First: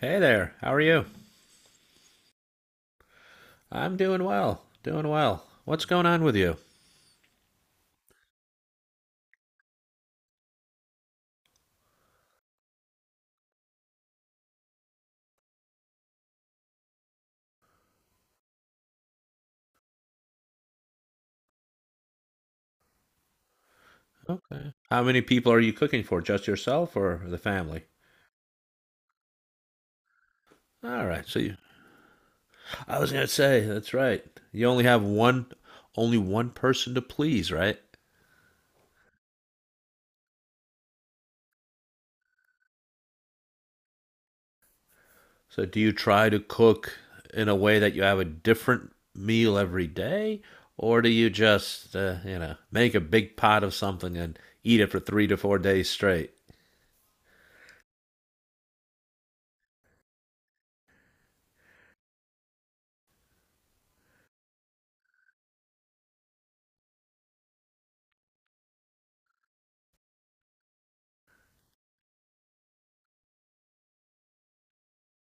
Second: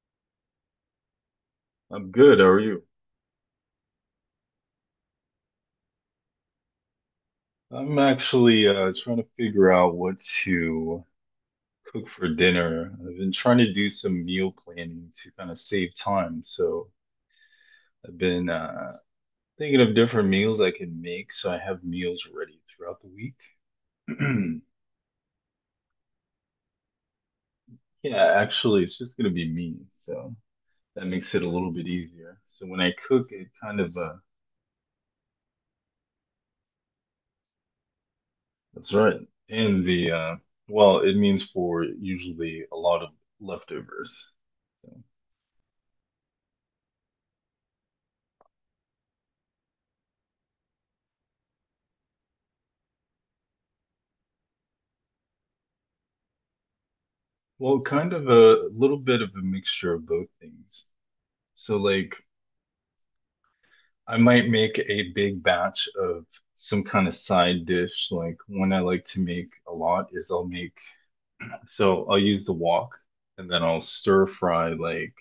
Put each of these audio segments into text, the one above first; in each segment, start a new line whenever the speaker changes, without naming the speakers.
Hey there, how are you?
I'm good. How are you?
I'm doing well, doing well. What's going on with you?
I'm actually trying to figure out what to cook for dinner. I've been trying to do some meal planning to kind of save time. So I've been thinking of different meals I can make so I have meals ready throughout the week.
Okay. How many people are you cooking for? Just yourself or the family?
Yeah, actually, it's just going to be me. So that
All right.
makes
So
it a
you,
little bit easier. So when I
I was gonna
cook, it
say,
kind
that's
of,
right. You only have one, only one person to please, right?
that's right. And the, well, it means for usually a lot of leftovers. So,
So do you try to cook in a way that you have a different meal every day, or do you just, you know, make a big pot of something and eat it for three to four days straight?
well, kind of a little bit of a mixture of both things. So, like, I might make a big batch of some kind of side dish. Like, one I like to make a lot is I'll make, so I'll use the wok and then I'll stir fry like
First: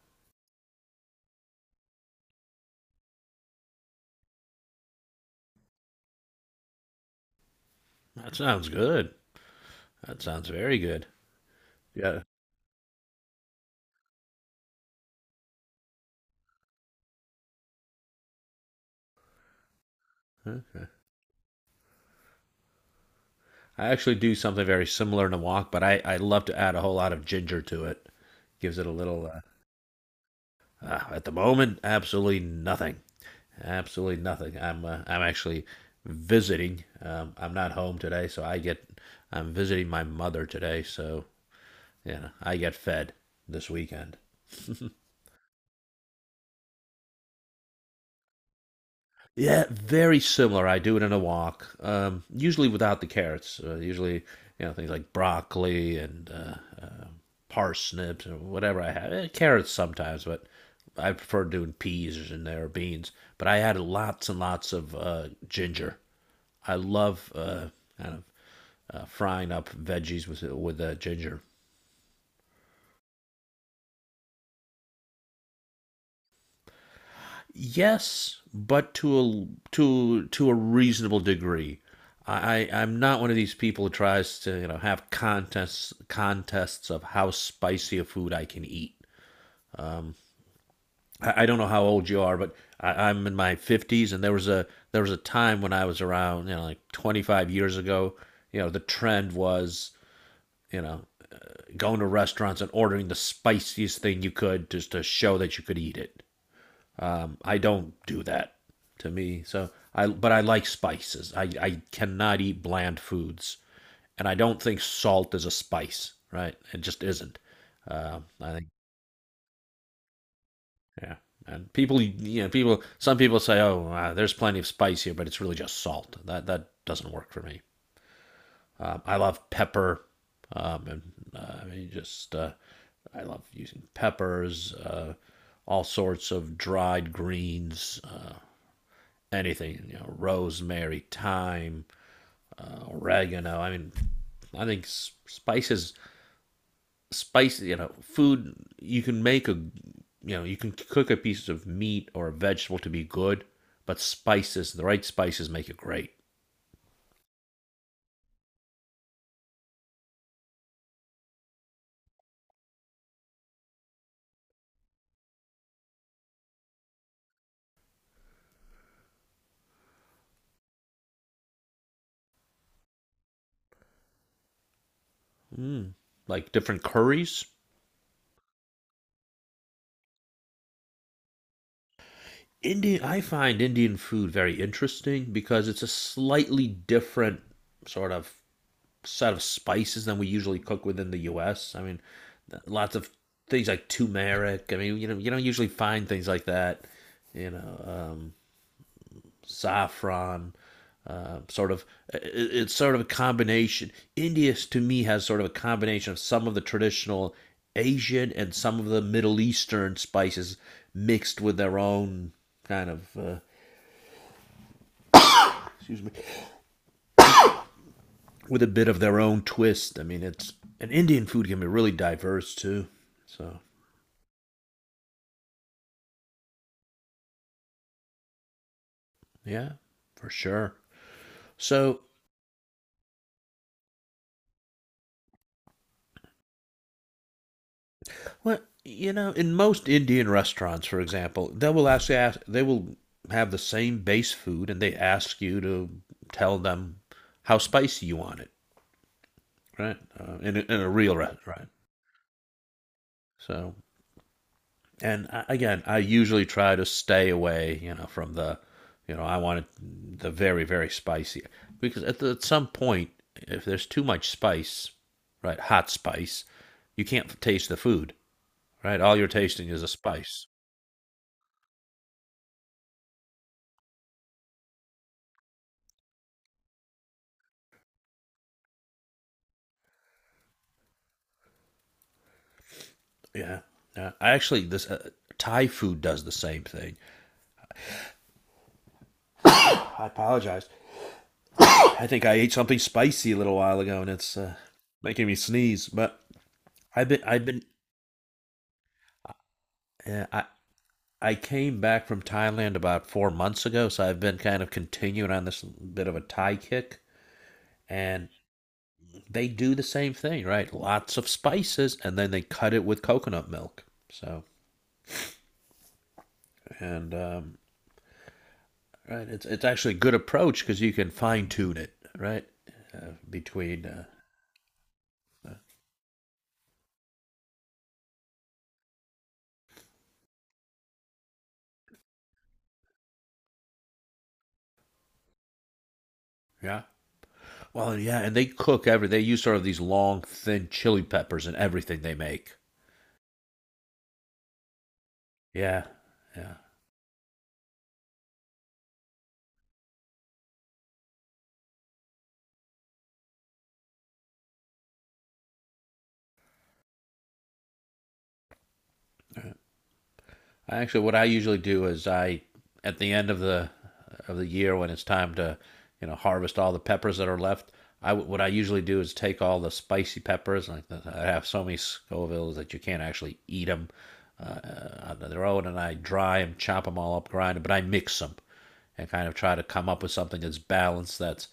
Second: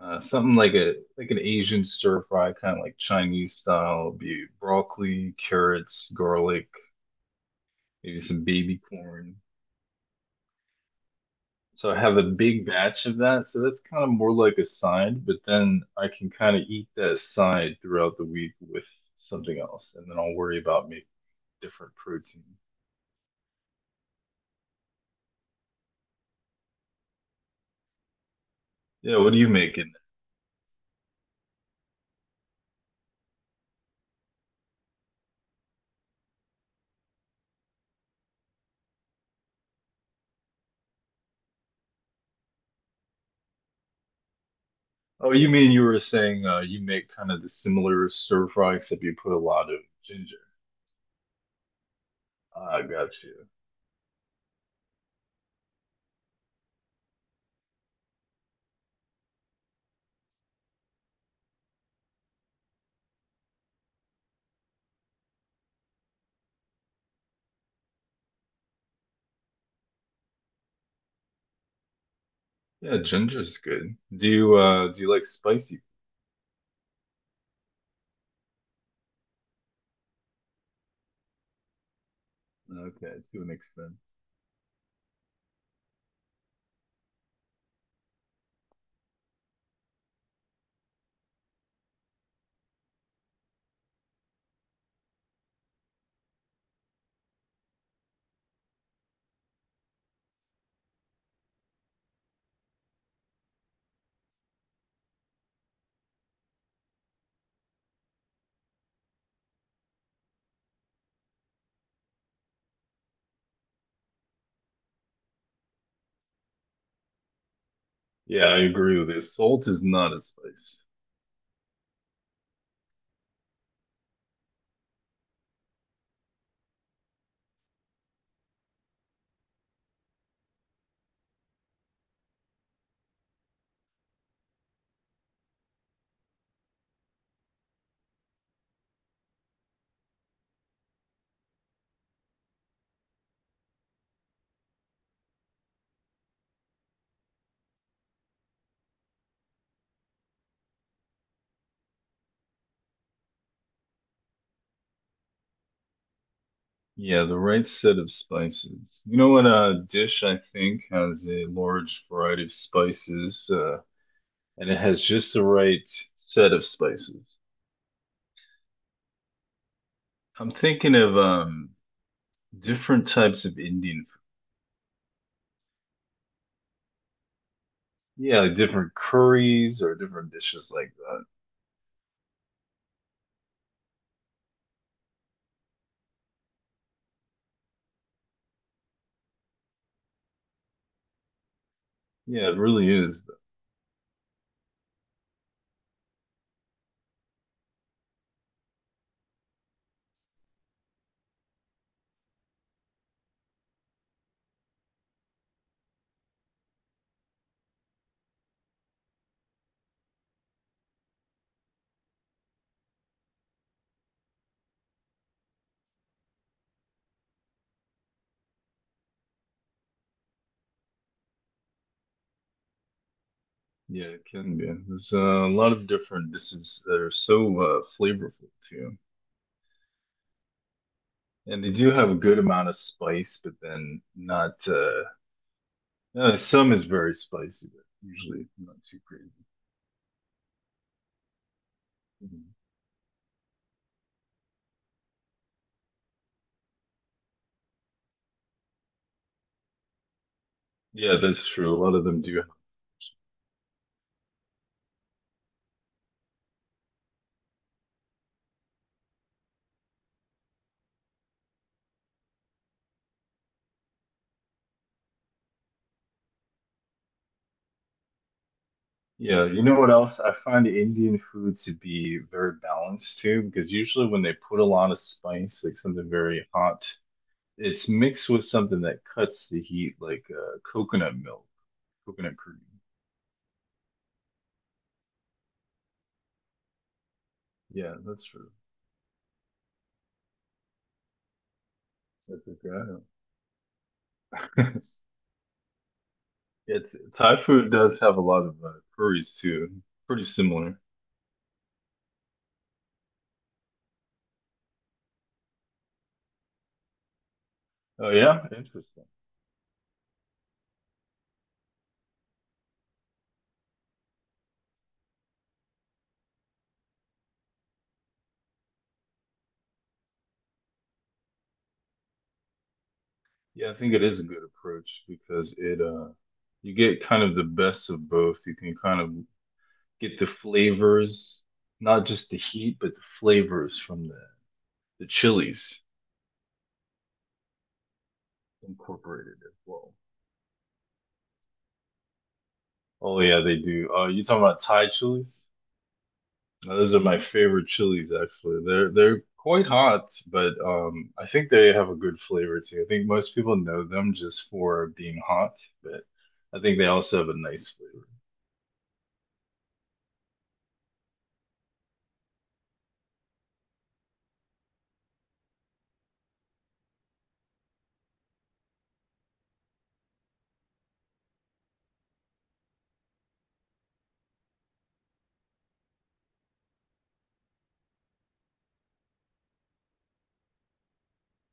something like a like an Asian stir fry, kind of like Chinese style. It'll be broccoli, carrots, garlic, maybe
That
some
sounds
baby
good.
corn.
That sounds very good.
So I have a
Yeah.
big batch of that. So that's kind of more like a side, but then I can kind of eat that side throughout the week with something else, and then I'll worry about making different protein.
I actually do something very similar in a wok, but I love to add a whole lot of ginger to it. Gives it a
Yeah,
little.
what do you make in
At the moment, absolutely nothing. Absolutely nothing. I'm actually visiting. I'm not home today, so I get. I'm visiting my mother today, so yeah, I get fed this weekend.
there? Oh, you mean you were saying you make kind of the similar stir fry except you put a
Yeah,
lot of
very
ginger.
similar. I do it in a wok, usually
Ah,
without the
got you.
carrots. Usually, you know, things like broccoli and uh, parsnips or whatever I have. Eh, carrots sometimes, but I prefer doing peas in there or beans. But I add lots and lots of ginger. I love kind of frying up veggies with ginger.
Yeah, ginger's good. Do you like spicy?
Yes, but to a to a reasonable degree. Am not
Okay,
one of
to an
these people who
extent.
tries to, you know, have contests of how spicy a food I can eat. I don't know how old you are, but I'm in my 50s, and there was a time when I was around, you know, like 25 years ago. You know, the trend was, you know, going to restaurants and ordering the spiciest thing you could just to show that you could eat it. I don't do that to me. So I, but I like spices. I cannot eat bland foods, and I don't think salt is a spice. Right? It just isn't.
Yeah,
I
I
think
agree with you. Salt is not a spice.
yeah. And people, you know, people. Some people say, "Oh, there's plenty of spice here, but it's really just salt." That doesn't work for me. I love pepper, and I mean, just I love using peppers, all sorts of dried greens. Anything, you know, rosemary, thyme, oregano. I mean, I think spice, you know, food, you can make a, you know, you can cook a piece of meat or a vegetable to be good, but spices, the right spices make it great.
Yeah, the right set of spices. You know what? A dish, I think, has a large variety of spices, and it has just the right set of spices. I'm thinking of different types of Indian food.
Mm. Like different curries.
Yeah, like different curries or different dishes like that.
Indian, I find Indian food very interesting because it's a slightly different sort of set of spices than we usually cook within the U.S. I mean,
Yeah, it really
lots of
is.
things like turmeric. I mean, you know, you don't usually find things like that. You know, saffron. Uh, sort of, it's sort of a combination. India, to me, has sort of a combination of some of the traditional Asian and some of the Middle Eastern spices mixed with their own kind of, with a bit of their own twist. I mean, it's and Indian food can be really diverse too. So
Yeah, it can be. There's a lot of different dishes that are so flavorful too,
yeah, for sure.
and they do
So,
have a good amount of spice, but then not uh, some is very spicy, but usually
well,
not too
you know,
crazy.
in most Indian restaurants, for example, they will ask,
Mhm.
they will have the same base food, and they ask you to tell them how spicy you want it, right? In a real
Yeah, that's
restaurant.
true. A lot of them do.
So, and I, again, I usually try to stay away, you know, from you know, I want it the very spicy because at some point, if there's too much spice, right, hot spice, you can't taste the food, right? All you're
Yeah, you
tasting
know
is a
what else? I
spice.
find Indian food to be very balanced too, because usually when they put a lot of spice, like something very hot, it's mixed with something that cuts the heat, like coconut milk, coconut cream.
Yeah. Yeah. I actually this Thai food does the same thing.
Yeah, that's true.
I apologize. I think
I
I ate something
forgot.
spicy a little while ago and it's making me sneeze. But
It's
I've been
Thai
I've been
food does have a lot of curries too, pretty
uh, I
similar.
I came back from Thailand about four months ago, so I've been kind of continuing on this bit of a Thai kick.
Oh
And
yeah, interesting.
they do the same thing, right? Lots of spices, and then they cut it with coconut milk. So, and right, it's actually a good approach because you can fine tune it, right,
Yeah, I
between
think it is a good approach because it you get kind of the best of both. You can kind of get the flavors, not just the heat, but the flavors from the chilies
Yeah. Well, yeah, and they cook every. They
incorporated
use
as
sort of these
well.
long, thin chili peppers in everything they make.
Oh yeah, they do. You talking about Thai chilies?
Yeah, yeah.
Now, those are my favorite chilies actually. They're quite hot, but I think they have a good flavor too. I think most people know them just for being hot, but I think they also have a nice flavor.
I actually, what I usually do is I, at the end of the year when it's time to, you know, harvest all the peppers that are left. I, what I usually do is take all the spicy peppers. Like the, I have so many Scovilles that you can't actually eat them on their own, and I dry them, chop them all up, grind them, but I mix them, and kind of try to come up with something that's balanced. That's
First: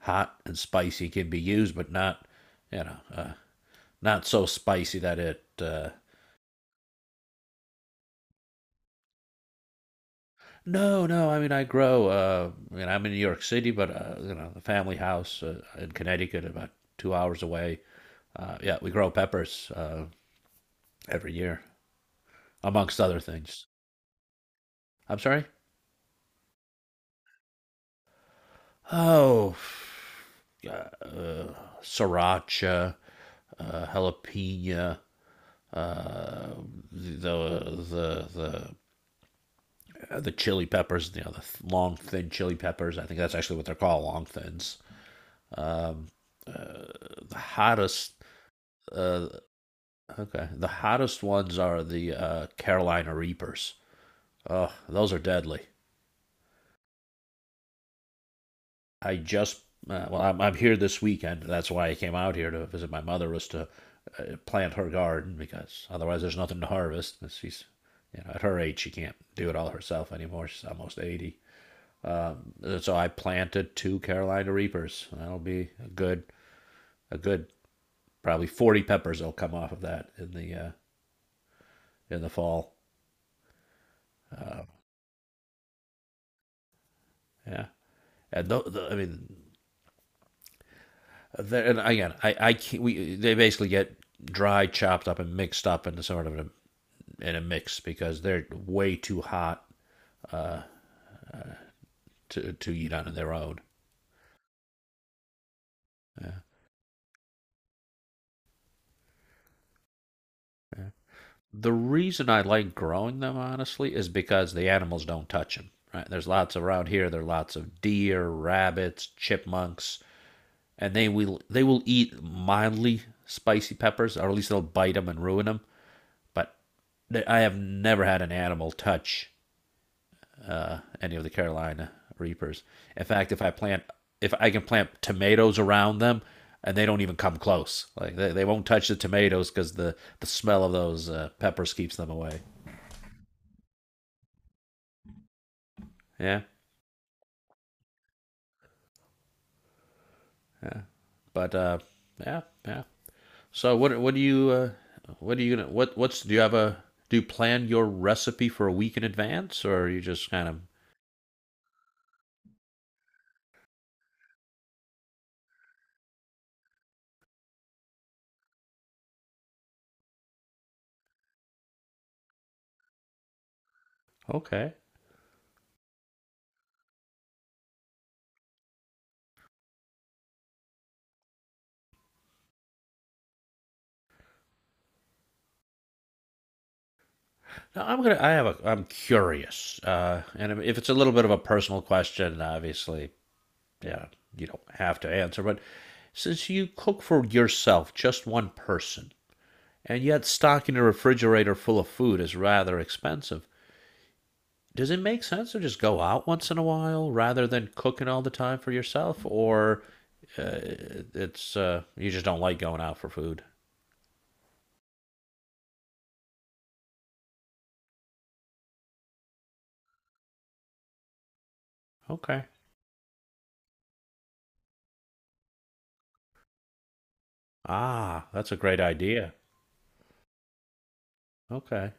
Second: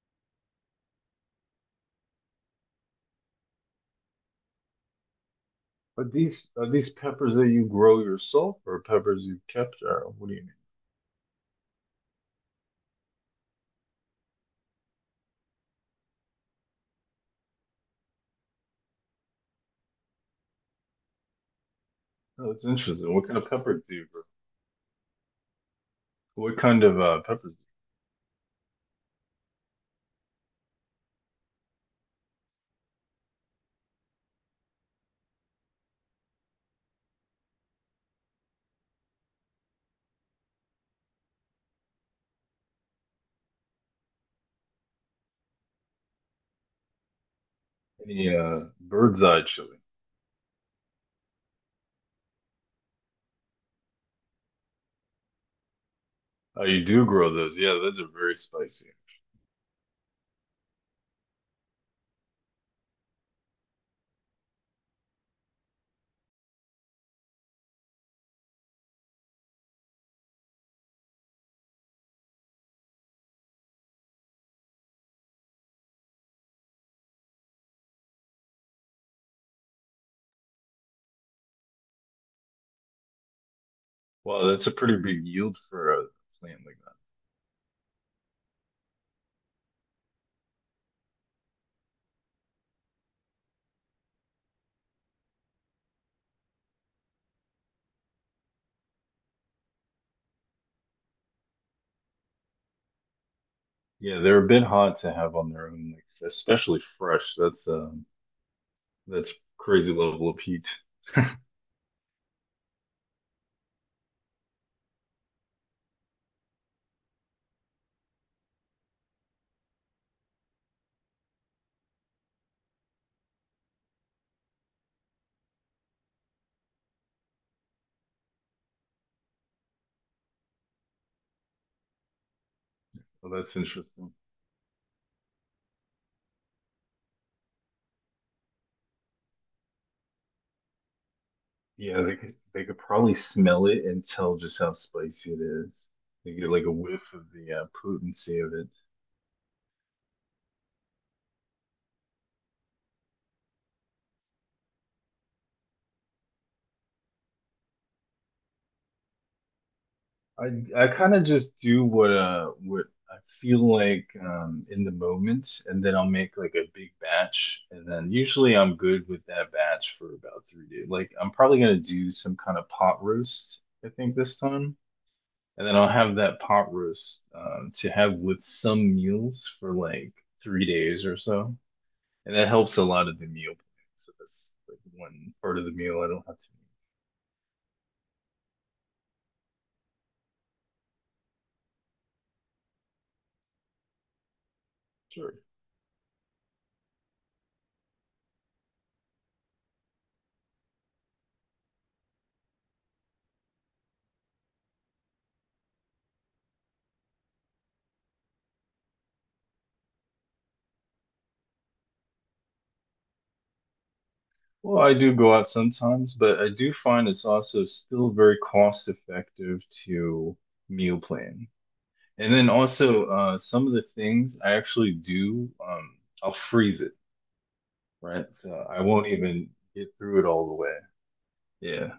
hot and spicy can be used, but not you know not so spicy that it.
But these are these peppers that you grow yourself or peppers you have capture? What do you mean?
No, no. I mean, I grow. I mean, I'm in New York City, but you know, the family house in Connecticut, about two hours away. Yeah, we grow peppers every year,
No, that's
amongst
interesting.
other
What kind of
things.
peppers do you grow?
I'm sorry.
What kind of peppers?
Oh, uh, uh, sriracha, jalapeno, uh, the the the the chili peppers, you know, the long thin chili peppers. I think that's actually what they're called, long thins. Um, uh, the hottest,
Any bird's
uh,
eye chili?
okay, the hottest ones are the Carolina Reapers. Oh, those are deadly.
Oh, you do grow those. Yeah, those are very spicy.
I just, well, I'm here this weekend. That's why I came out here to visit my mother was to plant her garden because otherwise there's nothing to harvest. She's, you know, at her age she can't do it all herself anymore. She's almost 80. Um, so I planted two Carolina Reapers. That'll be a good, probably 40 peppers will come off of that in the fall.
Wow,
Uh,
that's a pretty big yield for a plant like that.
yeah, the, I mean, and again, I can't, we they basically get dry, chopped up, and mixed up into sort of a, in a mix because they're way too hot uh, to eat on their own.
Yeah, they're a bit hot to have on their own, like
Yeah.
especially fresh. That's crazy level of heat.
The reason I like growing them, honestly, is because the animals don't touch them. Right? There's lots around here. There are lots of deer, rabbits, chipmunks, and they will eat mildly spicy peppers, or at least they'll bite them and ruin them. But they, I have never had an animal touch any of the Carolina reapers. In fact,
Well, that's interesting.
if I can plant tomatoes around them, and they don't even come close. Like they won't touch the tomatoes because the smell of those peppers keeps
Yeah,
them
they could
away.
they could probably smell it and tell just how spicy it is. They
Yeah.
get like a whiff of the potency of it.
But yeah, yeah. So what do you what are you gonna what what's do you have a do you plan your recipe for a week in advance or are you just kind of
I kind of just do what I feel like in the moment, and then I'll make like a big batch, and then usually I'm good with that batch for about 3 days. Like I'm probably gonna do some kind of pot roast, I think this
okay?
time, and then I'll have that pot roast to have with some meals for like 3 days or so. And that helps a lot of the meal plan. So that's like one part of the meal I don't have to make.
Now I'm gonna I have a I'm curious and if it's a little bit of a personal question, obviously, yeah, you don't have to
Sure.
answer. But since you cook for yourself, just one person, and yet stocking a refrigerator full of food is rather expensive. Does it make sense to just go out once in a while rather than cooking all the time for yourself or uh, it's you just don't like going out for food
Well, I do go out sometimes, but I do find it's also still very cost effective to meal plan. And
okay
then also, some of the things I actually do, I'll freeze it,
ah
right?
that's
So
a great
I won't
idea
even get through it all the way. Yeah.
okay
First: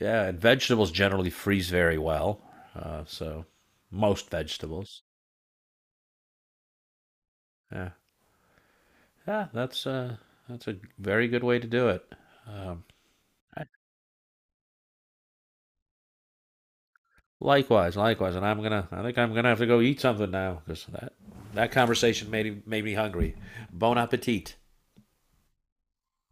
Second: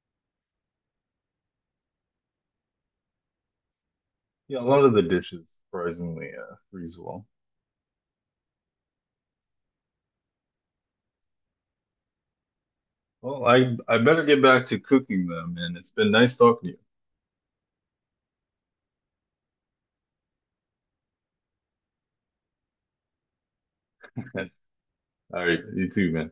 yeah and vegetables generally freeze very well so most
Yeah, a lot of
vegetables
the dishes surprisingly freeze well.
yeah yeah that's a very good way to do it um,
Well,
I-
I better get back to cooking them, and it's been nice talking to
likewise, likewise, and I'm gonna, I think I'm gonna have to go eat something now because that conversation made me hungry. Bon
you.
appetit.
All right, you too, man.